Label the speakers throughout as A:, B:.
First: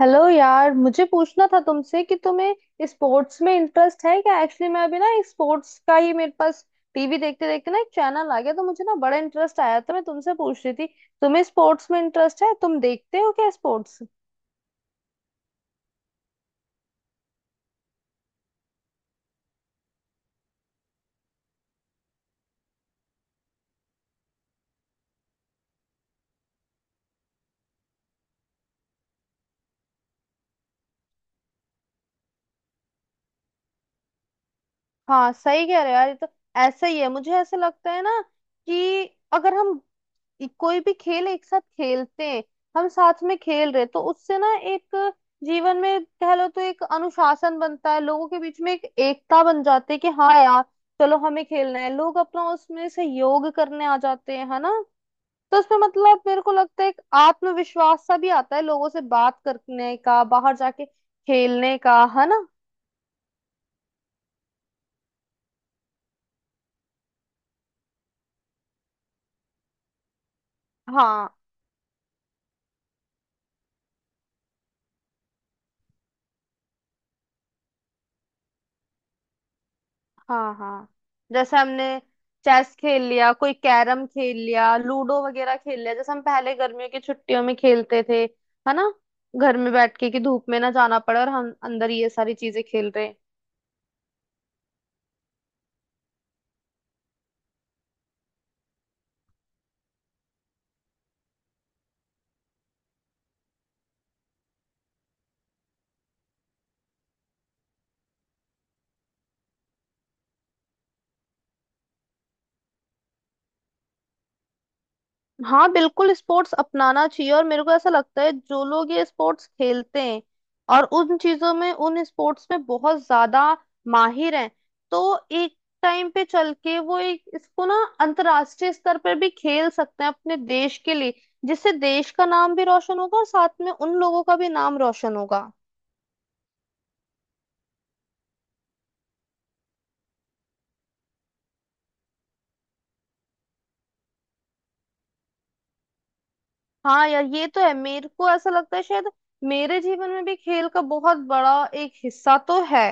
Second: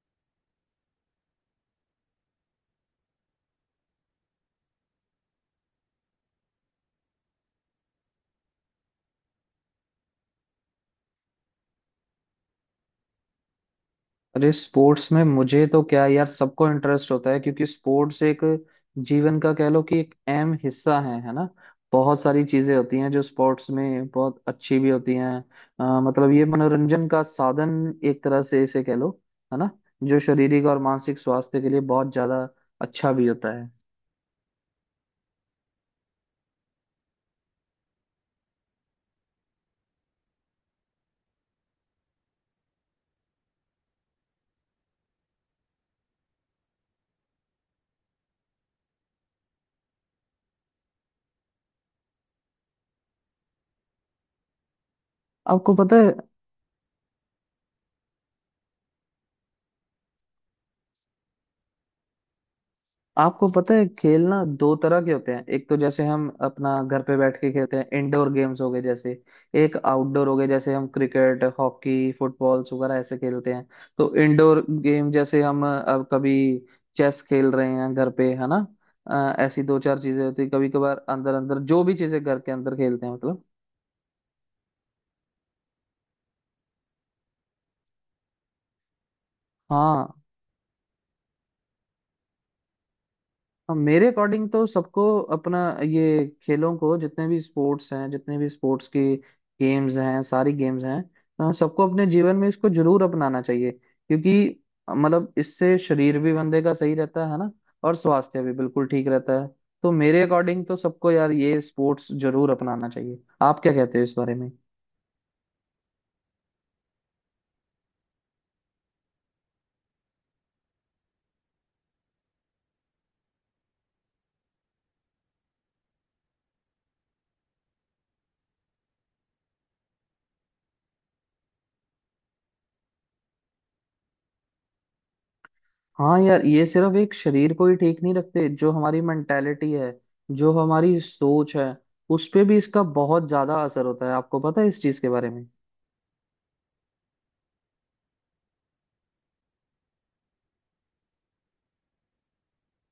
A: Hello यार, मुझे पूछना था तुमसे कि तुम्हें स्पोर्ट्स में इंटरेस्ट है क्या? एक्चुअली मैं अभी ना एक स्पोर्ट्स का ही मेरे पास टीवी देखते देखते ना एक चैनल आ गया, तो मुझे ना बड़ा इंटरेस्ट आया, तो मैं तुमसे पूछ रही थी तुम्हें स्पोर्ट्स में इंटरेस्ट है, तुम देखते हो क्या स्पोर्ट्स?
B: अरे स्पोर्ट्स में मुझे तो क्या यार सबको इंटरेस्ट होता है क्योंकि स्पोर्ट्स एक जीवन का कह लो कि एक अहम हिस्सा है ना। बहुत सारी चीजें होती हैं जो स्पोर्ट्स में बहुत अच्छी भी होती हैं। मतलब ये मनोरंजन का साधन एक तरह से इसे कह लो, है ना। जो शारीरिक और मानसिक स्वास्थ्य के लिए बहुत ज्यादा अच्छा भी होता है।
A: हाँ, सही कह रहे हो यार, ये तो ऐसा ही है। मुझे ऐसा लगता है ना कि अगर हम ये कोई भी खेल एक साथ खेलते हैं, हम साथ में खेल रहे तो उससे ना एक जीवन में कह लो तो एक अनुशासन बनता है, लोगों के बीच में एक एकता बन जाती है कि हाँ यार, चलो हमें खेलना है, लोग अपना उसमें सहयोग करने आ जाते हैं, है ना। तो
B: आपको
A: उसमें
B: पता है,
A: मतलब मेरे को लगता है एक आत्मविश्वास सा भी आता है लोगों से बात करने का, बाहर जाके खेलने का, है ना।
B: आपको पता है खेलना दो तरह के होते हैं। एक तो जैसे हम अपना घर पे बैठ के खेलते हैं, इंडोर गेम्स हो गए, जैसे एक आउटडोर हो गए जैसे हम
A: हाँ
B: क्रिकेट, हॉकी, फुटबॉल वगैरह ऐसे खेलते हैं। तो इंडोर गेम जैसे हम अब कभी चेस खेल रहे हैं घर पे, है ना। ऐसी दो चार चीजें होती
A: हाँ
B: कभी
A: हाँ
B: कभार, अंदर
A: जैसे
B: अंदर जो
A: हमने
B: भी चीजें घर के
A: चेस
B: अंदर
A: खेल
B: खेलते हैं
A: लिया,
B: मतलब।
A: कोई कैरम खेल लिया, लूडो वगैरह खेल लिया, जैसे हम पहले गर्मियों की छुट्टियों में खेलते थे, है ना, घर में बैठ
B: हाँ
A: के कि धूप में ना जाना पड़े और हम अंदर ये सारी चीजें खेल रहे हैं।
B: हाँ, मेरे अकॉर्डिंग तो सबको अपना ये खेलों को, जितने भी स्पोर्ट्स हैं, जितने भी स्पोर्ट्स की गेम्स हैं, सारी गेम्स हैं, सबको अपने जीवन में इसको जरूर अपनाना चाहिए। क्योंकि मतलब इससे शरीर भी बंदे का सही रहता है ना, और स्वास्थ्य भी बिल्कुल ठीक रहता है। तो मेरे अकॉर्डिंग तो सबको यार ये स्पोर्ट्स जरूर अपनाना चाहिए। आप क्या कहते हो इस बारे में?
A: हाँ, बिल्कुल स्पोर्ट्स अपनाना चाहिए, और मेरे को ऐसा लगता है जो लोग ये स्पोर्ट्स खेलते हैं और उन चीजों में, उन स्पोर्ट्स में बहुत ज्यादा माहिर हैं, तो एक टाइम पे चल के वो एक इसको ना अंतर्राष्ट्रीय स्तर पर भी खेल सकते हैं अपने देश के लिए, जिससे देश का नाम भी रोशन होगा और साथ में उन लोगों का भी नाम रोशन होगा।
B: हाँ यार, ये सिर्फ एक शरीर को ही ठीक नहीं रखते। जो हमारी मेंटेलिटी है, जो हमारी सोच है, उस पे भी इसका बहुत ज्यादा असर होता है। आपको पता है इस चीज के बारे में?
A: हाँ यार, ये तो है। मेरे को ऐसा लगता है शायद मेरे जीवन में भी खेल का बहुत बड़ा एक हिस्सा तो है,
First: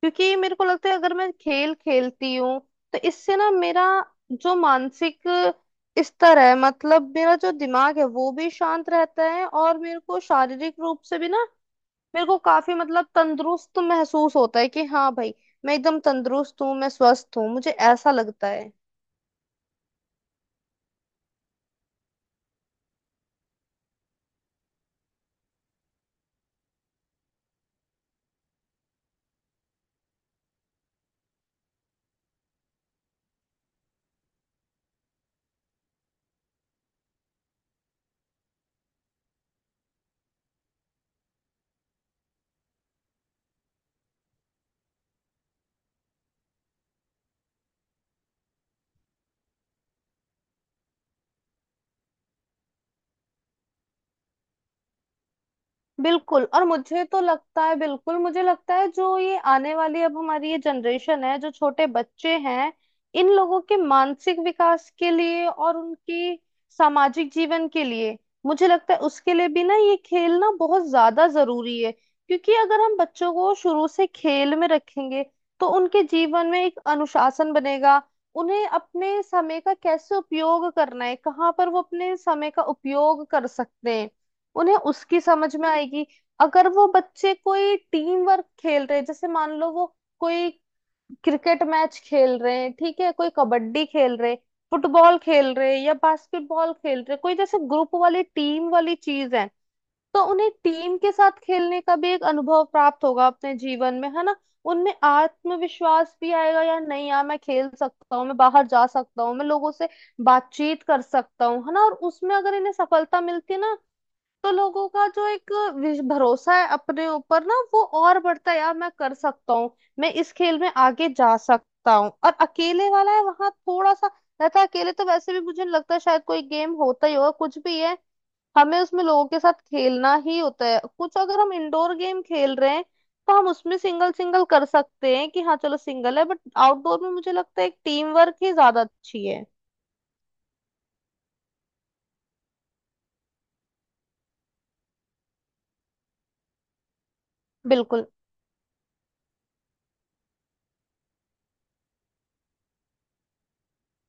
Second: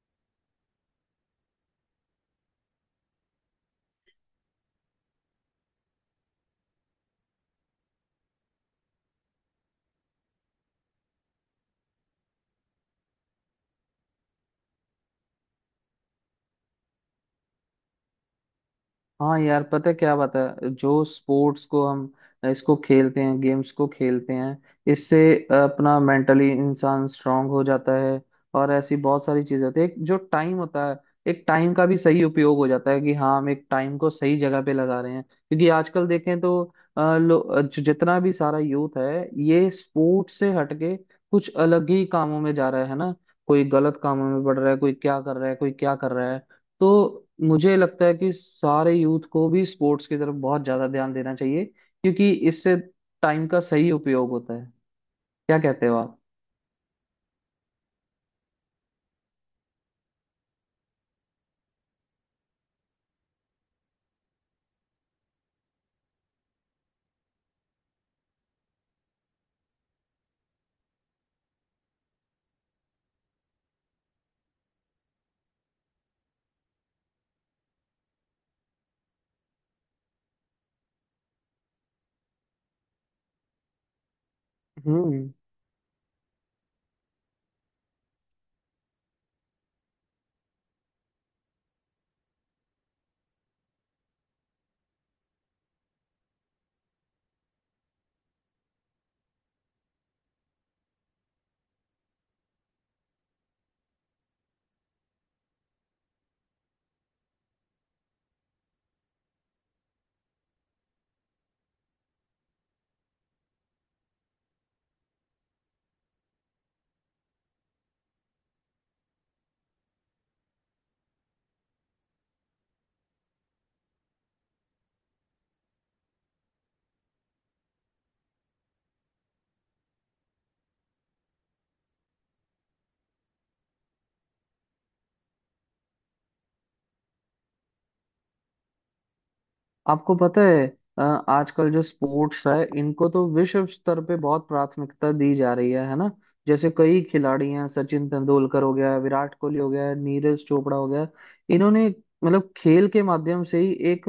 A: क्योंकि मेरे को लगता है अगर मैं खेल खेलती हूँ तो इससे ना मेरा जो मानसिक स्तर है, मतलब मेरा जो दिमाग है वो भी शांत रहता है, और मेरे को शारीरिक रूप से भी ना मेरे को काफी मतलब तंदुरुस्त महसूस होता है कि हाँ भाई, मैं एकदम तंदुरुस्त हूँ, मैं स्वस्थ हूँ, मुझे ऐसा लगता है।
B: हाँ यार, पता है क्या बात है, जो स्पोर्ट्स को हम इसको खेलते हैं, गेम्स को खेलते हैं, इससे अपना मेंटली इंसान स्ट्रांग हो जाता है। और ऐसी बहुत सारी चीजें होती है, एक जो टाइम होता है, एक टाइम का भी सही उपयोग हो जाता है कि हाँ हम एक टाइम को सही जगह पे लगा रहे हैं। क्योंकि आजकल देखें तो जितना भी सारा यूथ है ये स्पोर्ट्स से हटके कुछ अलग ही कामों में जा रहा है ना। कोई गलत कामों में बढ़ रहा है, कोई क्या कर रहा है, कोई क्या कर रहा है। तो मुझे लगता है कि सारे यूथ को भी स्पोर्ट्स की तरफ बहुत ज्यादा ध्यान देना चाहिए, क्योंकि इससे टाइम का सही उपयोग होता है। क्या कहते हो आप?
A: बिल्कुल। और मुझे तो लगता है बिल्कुल, मुझे लगता है जो ये आने वाली अब हमारी ये जनरेशन है, जो छोटे बच्चे हैं, इन लोगों के मानसिक विकास के लिए और उनकी सामाजिक जीवन के लिए, मुझे लगता है उसके लिए भी ना ये खेल ना बहुत ज्यादा जरूरी है, क्योंकि अगर हम बच्चों को शुरू से खेल में रखेंगे तो उनके जीवन में एक अनुशासन बनेगा। उन्हें अपने समय का कैसे उपयोग करना है, कहाँ पर वो अपने समय का उपयोग कर सकते हैं, उन्हें उसकी
B: हम्म।
A: समझ में आएगी। अगर वो बच्चे कोई टीम वर्क खेल रहे हैं, जैसे मान लो वो कोई क्रिकेट मैच खेल रहे हैं, ठीक है, कोई कबड्डी खेल रहे, फुटबॉल खेल रहे या बास्केटबॉल खेल रहे, कोई जैसे ग्रुप वाली टीम वाली चीज है, तो उन्हें टीम के साथ खेलने का भी एक अनुभव प्राप्त होगा अपने जीवन में, है ना। उनमें आत्मविश्वास भी आएगा यार, नहीं यार मैं खेल सकता हूँ, मैं बाहर जा सकता हूँ, मैं लोगों से बातचीत कर सकता हूँ, है ना। और उसमें अगर इन्हें सफलता मिलती है ना, तो लोगों का जो एक भरोसा है अपने ऊपर ना, वो और बढ़ता है। यार मैं कर सकता हूँ, मैं इस खेल में आगे जा सकता हूँ। और अकेले वाला है वहां थोड़ा सा रहता है, अकेले तो वैसे भी मुझे नहीं लगता शायद कोई गेम होता ही होगा, कुछ भी है हमें उसमें लोगों के साथ खेलना ही होता है। कुछ अगर हम इंडोर गेम खेल रहे हैं तो हम उसमें सिंगल सिंगल कर सकते हैं कि हाँ चलो सिंगल है, बट आउटडोर में मुझे लगता है एक टीम वर्क ही ज्यादा अच्छी है।
B: आपको पता है, अ, आजकल जो स्पोर्ट्स है इनको तो विश्व स्तर पे बहुत प्राथमिकता दी जा रही है ना। जैसे कई खिलाड़ी हैं,
A: बिल्कुल।
B: सचिन तेंदुलकर हो गया, विराट कोहली हो गया, नीरज चोपड़ा हो गया। इन्होंने मतलब खेल के माध्यम से ही एक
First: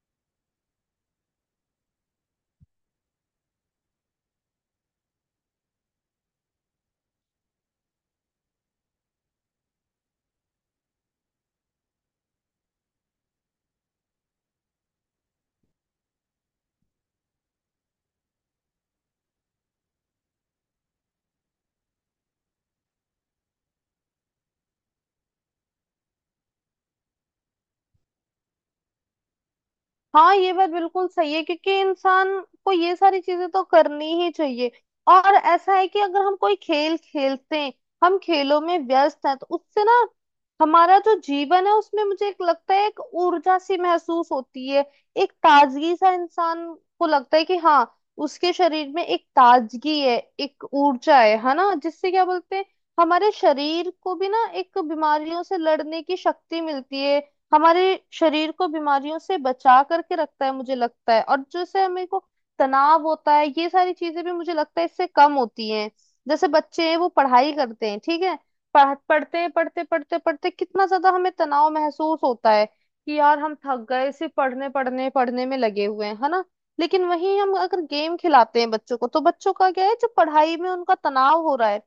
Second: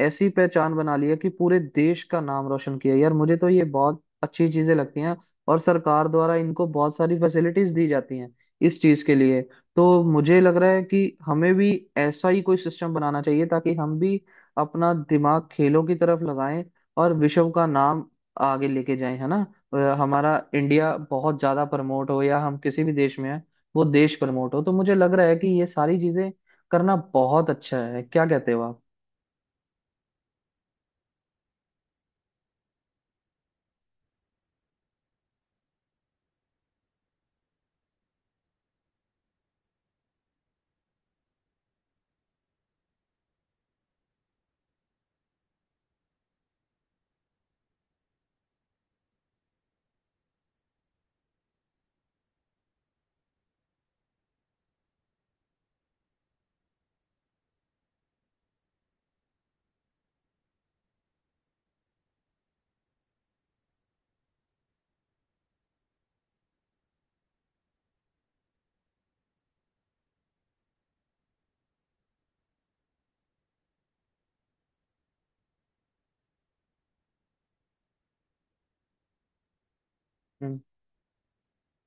B: ऐसी पहचान बना ली है कि पूरे देश का नाम रोशन किया। यार मुझे तो ये बहुत अच्छी चीजें लगती हैं। और सरकार द्वारा इनको बहुत सारी फैसिलिटीज दी जाती हैं इस चीज के लिए। तो मुझे लग रहा है कि हमें भी ऐसा ही कोई सिस्टम बनाना चाहिए ताकि हम भी अपना दिमाग खेलों की तरफ लगाएं और विश्व का नाम आगे लेके जाएं, है ना। हमारा इंडिया बहुत ज्यादा प्रमोट हो, या हम किसी भी देश में हैं वो देश प्रमोट हो, तो मुझे लग रहा है कि ये सारी चीजें करना बहुत अच्छा है। क्या कहते हो
A: हाँ, ये बात बिल्कुल सही है, क्योंकि इंसान को ये सारी चीजें तो करनी ही चाहिए। और ऐसा है कि अगर हम कोई खेल खेलते हैं, हम खेलों में व्यस्त हैं, तो उससे ना हमारा जो जीवन है उसमें मुझे एक लगता है, एक ऊर्जा सी महसूस होती है, एक ताजगी सा इंसान को लगता है कि हाँ उसके शरीर में एक ताजगी है, एक ऊर्जा है ना। जिससे क्या बोलते हैं, हमारे शरीर को भी ना एक बीमारियों से लड़ने की शक्ति मिलती है, हमारे शरीर को बीमारियों से बचा करके रखता है मुझे लगता है। और जैसे हमें को तनाव होता है, ये सारी चीजें भी मुझे लगता है इससे कम होती हैं। जैसे बच्चे हैं, वो पढ़ाई करते हैं, ठीक है, पढ़ते हैं, पढ़ते पढ़ते पढ़ते कितना ज्यादा हमें तनाव महसूस होता है कि यार हम थक गए, सिर्फ पढ़ने पढ़ने पढ़ने में लगे हुए हैं, है ना। लेकिन वहीं हम अगर गेम खिलाते हैं बच्चों को, तो बच्चों का क्या है, जो पढ़ाई
B: आप?
A: में उनका तनाव हो रहा है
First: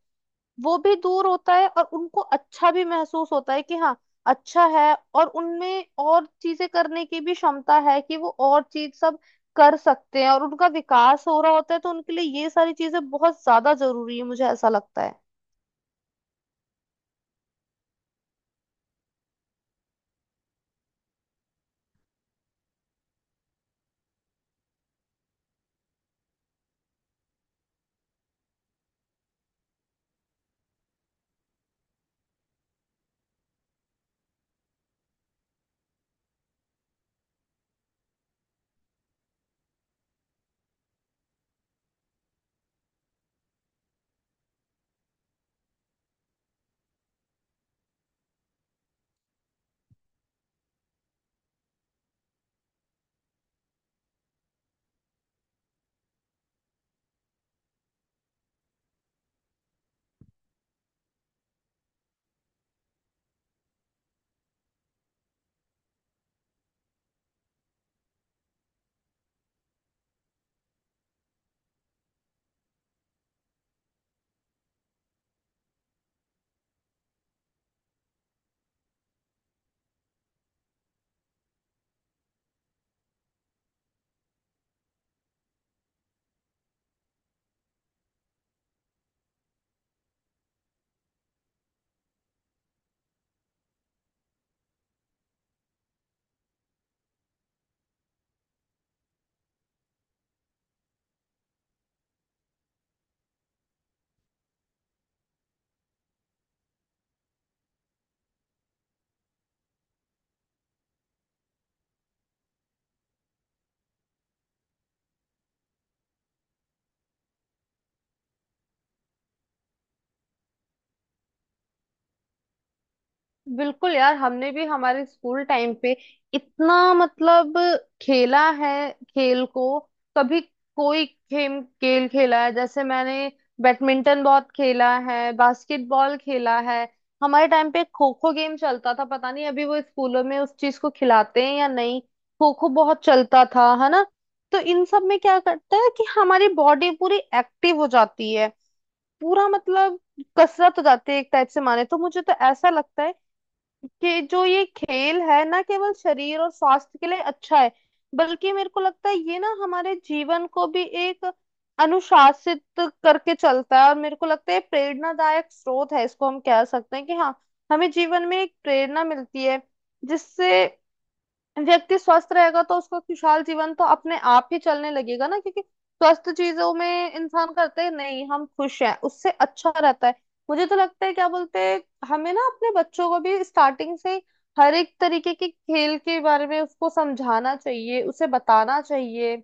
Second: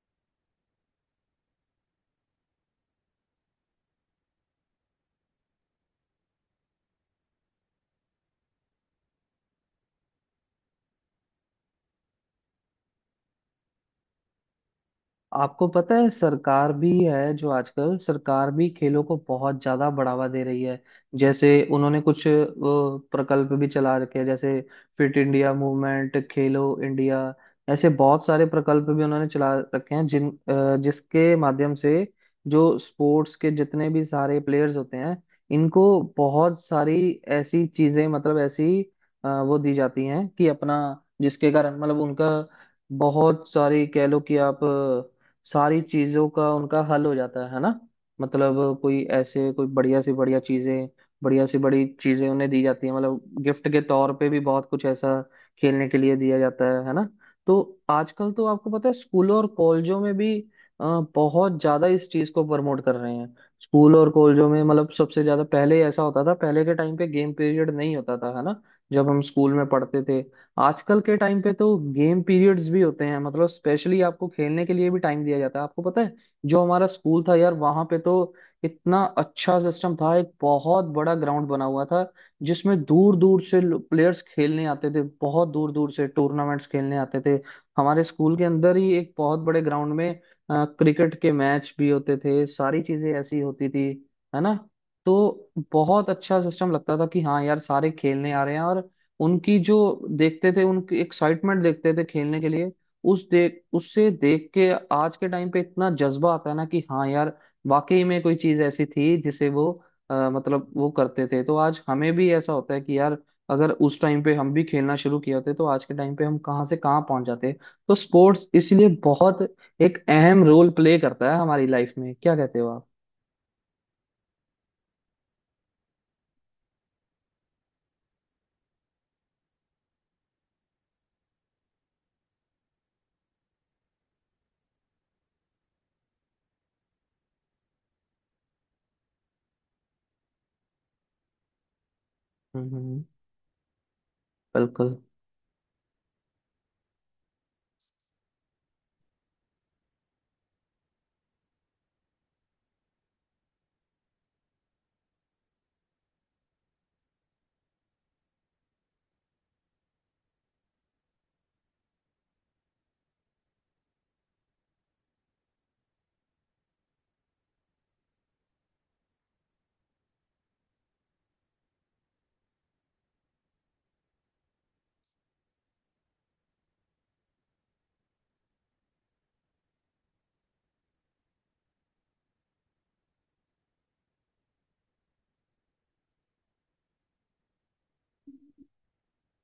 A: वो भी दूर होता है, और उनको अच्छा भी महसूस होता है कि हाँ अच्छा है, और उनमें और चीजें करने की भी क्षमता है कि वो और चीज सब कर सकते हैं, और उनका विकास हो रहा होता है। तो उनके लिए ये सारी चीजें बहुत ज्यादा जरूरी है, मुझे ऐसा लगता है।
B: आपको पता है सरकार भी है, जो आजकल सरकार भी खेलों को बहुत ज्यादा बढ़ावा दे रही है। जैसे उन्होंने कुछ वो प्रकल्प भी चला रखे हैं, जैसे फिट इंडिया मूवमेंट, खेलो इंडिया, ऐसे बहुत सारे प्रकल्प भी उन्होंने चला रखे हैं। जिसके माध्यम से जो स्पोर्ट्स के जितने भी सारे प्लेयर्स होते हैं, इनको बहुत सारी ऐसी चीजें, मतलब ऐसी वो दी जाती हैं कि अपना, जिसके कारण मतलब उनका बहुत सारी कह लो कि आप सारी चीजों का उनका हल हो जाता है ना। मतलब कोई ऐसे कोई बढ़िया से बढ़िया चीजें, बढ़िया से बड़ी चीजें उन्हें दी जाती है। मतलब गिफ्ट के तौर पे भी बहुत कुछ ऐसा खेलने के लिए दिया जाता है ना। तो आजकल तो आपको पता है स्कूलों और कॉलेजों में भी अ, बहुत ज्यादा इस चीज को प्रमोट कर रहे हैं। स्कूल और कॉलेजों में मतलब सबसे ज्यादा, पहले ऐसा होता था, पहले के टाइम पे गेम पीरियड नहीं होता था, है ना, जब हम स्कूल में पढ़ते थे। आजकल के टाइम पे तो गेम पीरियड्स भी होते हैं, मतलब स्पेशली आपको खेलने के लिए भी टाइम दिया जाता है। आपको पता है, जो हमारा स्कूल था यार, वहां पे तो इतना अच्छा सिस्टम था, एक बहुत बड़ा ग्राउंड बना हुआ था, जिसमें दूर दूर से प्लेयर्स खेलने आते थे, बहुत दूर दूर से टूर्नामेंट्स खेलने आते थे। हमारे स्कूल के अंदर ही एक बहुत बड़े ग्राउंड में क्रिकेट के मैच भी होते थे, सारी चीजें ऐसी होती थी, है ना। तो बहुत अच्छा सिस्टम लगता था कि हाँ यार सारे खेलने आ रहे हैं, और उनकी जो देखते थे, उनकी एक्साइटमेंट देखते थे खेलने के लिए, उस देख उससे देख के आज के टाइम पे इतना जज्बा आता है ना कि हाँ यार वाकई में कोई चीज ऐसी थी जिसे वो मतलब वो करते थे। तो आज हमें भी ऐसा होता है कि यार अगर उस टाइम पे हम भी खेलना शुरू किया होते तो आज के टाइम पे हम कहाँ से कहाँ पहुंच जाते। तो स्पोर्ट्स इसलिए बहुत एक अहम रोल प्ले करता है हमारी लाइफ में। क्या कहते हो आप?
A: बिल्कुल यार, हमने भी हमारे स्कूल टाइम पे इतना मतलब खेला है, खेल को कभी कोई खेम खेल खेला है, जैसे मैंने बैडमिंटन बहुत खेला है, बास्केटबॉल खेला है। हमारे टाइम पे खो खो गेम चलता था, पता नहीं अभी वो स्कूलों में उस चीज को खिलाते हैं या नहीं, खो खो
B: हम्म,
A: बहुत चलता था, है ना। तो इन
B: बिल्कुल।
A: सब में क्या करता है कि हमारी बॉडी पूरी एक्टिव हो जाती है, पूरा मतलब कसरत हो जाती है एक टाइप से माने तो। मुझे तो ऐसा लगता है कि जो ये खेल है ना, केवल शरीर और स्वास्थ्य के लिए अच्छा है, बल्कि मेरे को लगता है ये ना हमारे जीवन को भी एक अनुशासित करके चलता है, और मेरे को लगता है प्रेरणादायक स्रोत है, इसको हम कह सकते हैं कि हाँ, हमें जीवन में एक प्रेरणा मिलती है, जिससे व्यक्ति स्वस्थ रहेगा तो उसका खुशहाल जीवन तो अपने आप ही चलने लगेगा ना, क्योंकि स्वस्थ चीजों में इंसान करते हैं, नहीं हम खुश हैं उससे अच्छा रहता है। मुझे तो लगता है, क्या बोलते हैं, हमें ना अपने बच्चों को भी स्टार्टिंग से ही हर एक तरीके के खेल के बारे में उसको समझाना चाहिए, उसे बताना चाहिए,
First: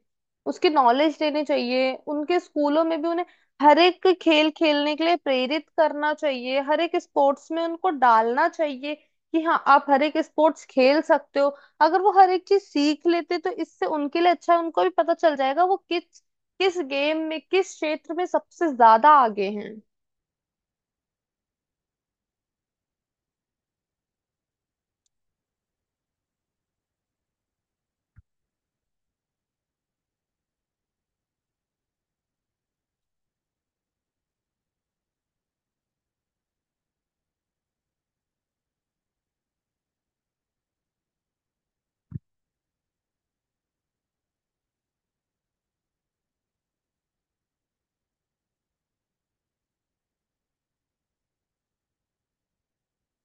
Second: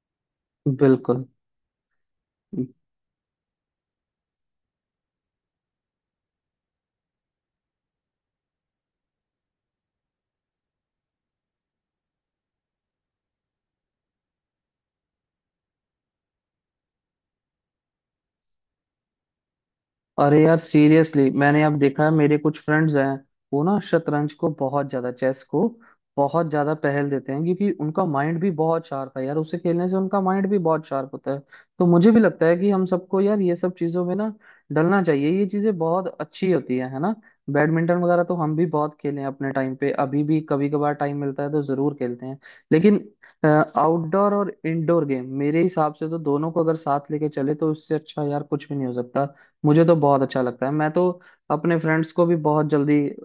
A: उसकी नॉलेज
B: बिल्कुल
A: देनी चाहिए, उनके
B: कि अ
A: स्कूलों में भी उन्हें हर एक खेल खेलने के लिए प्रेरित करना चाहिए, हर एक स्पोर्ट्स में उनको डालना चाहिए, कि हाँ आप हर एक स्पोर्ट्स खेल सकते हो। अगर वो हर एक चीज सीख लेते तो इससे उनके लिए अच्छा है, उनको भी पता चल जाएगा वो किस किस गेम में, किस क्षेत्र में सबसे ज्यादा आगे हैं।
B: अरे यार, सीरियसली मैंने अब देखा है मेरे कुछ फ्रेंड्स हैं, वो ना शतरंज को बहुत ज्यादा, चेस को बहुत ज्यादा पहल देते हैं, क्योंकि उनका माइंड भी बहुत शार्प है यार। उसे खेलने से उनका माइंड भी बहुत शार्प होता है। तो मुझे भी लगता है कि हम सबको यार ये सब चीजों में ना डलना चाहिए, ये चीजें बहुत अच्छी होती है ना। बैडमिंटन वगैरह तो हम भी बहुत खेले हैं अपने टाइम पे, अभी भी कभी कभार टाइम मिलता है तो जरूर खेलते हैं। लेकिन आउटडोर और इंडोर गेम मेरे हिसाब से तो दोनों को अगर साथ लेके चले तो इससे अच्छा यार कुछ भी नहीं हो सकता। मुझे तो बहुत अच्छा लगता है। मैं तो अपने फ्रेंड्स को भी बहुत जल्दी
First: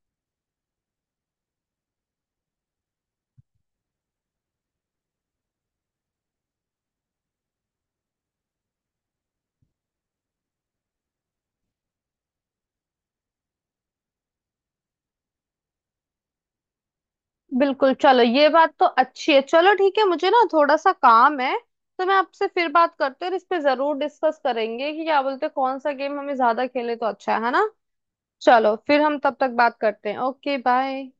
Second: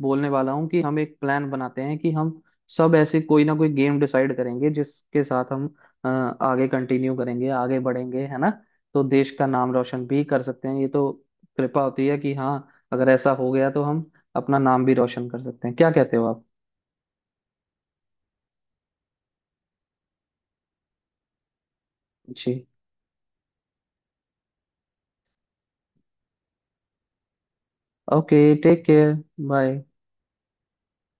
B: बोलने वाला हूँ कि हम एक प्लान बनाते हैं कि हम सब ऐसे कोई ना कोई गेम डिसाइड करेंगे जिसके साथ हम आगे कंटिन्यू करेंगे, आगे बढ़ेंगे, है ना। तो देश का नाम रोशन भी कर सकते हैं, ये तो कृपा होती है कि हाँ अगर ऐसा हो गया तो हम अपना नाम भी रोशन कर सकते हैं। क्या कहते हो आप?
A: बिल्कुल, चलो ये बात तो अच्छी है। चलो ठीक है, मुझे ना थोड़ा सा काम है, तो मैं आपसे
B: जी,
A: फिर बात करते हैं, और इस पे जरूर डिस्कस करेंगे कि क्या बोलते हैं कौन सा गेम हमें ज्यादा खेले तो अच्छा है ना।
B: ओके,
A: चलो
B: टेक
A: फिर
B: केयर।
A: हम तब तक बात
B: बाय।
A: करते हैं, ओके बाय।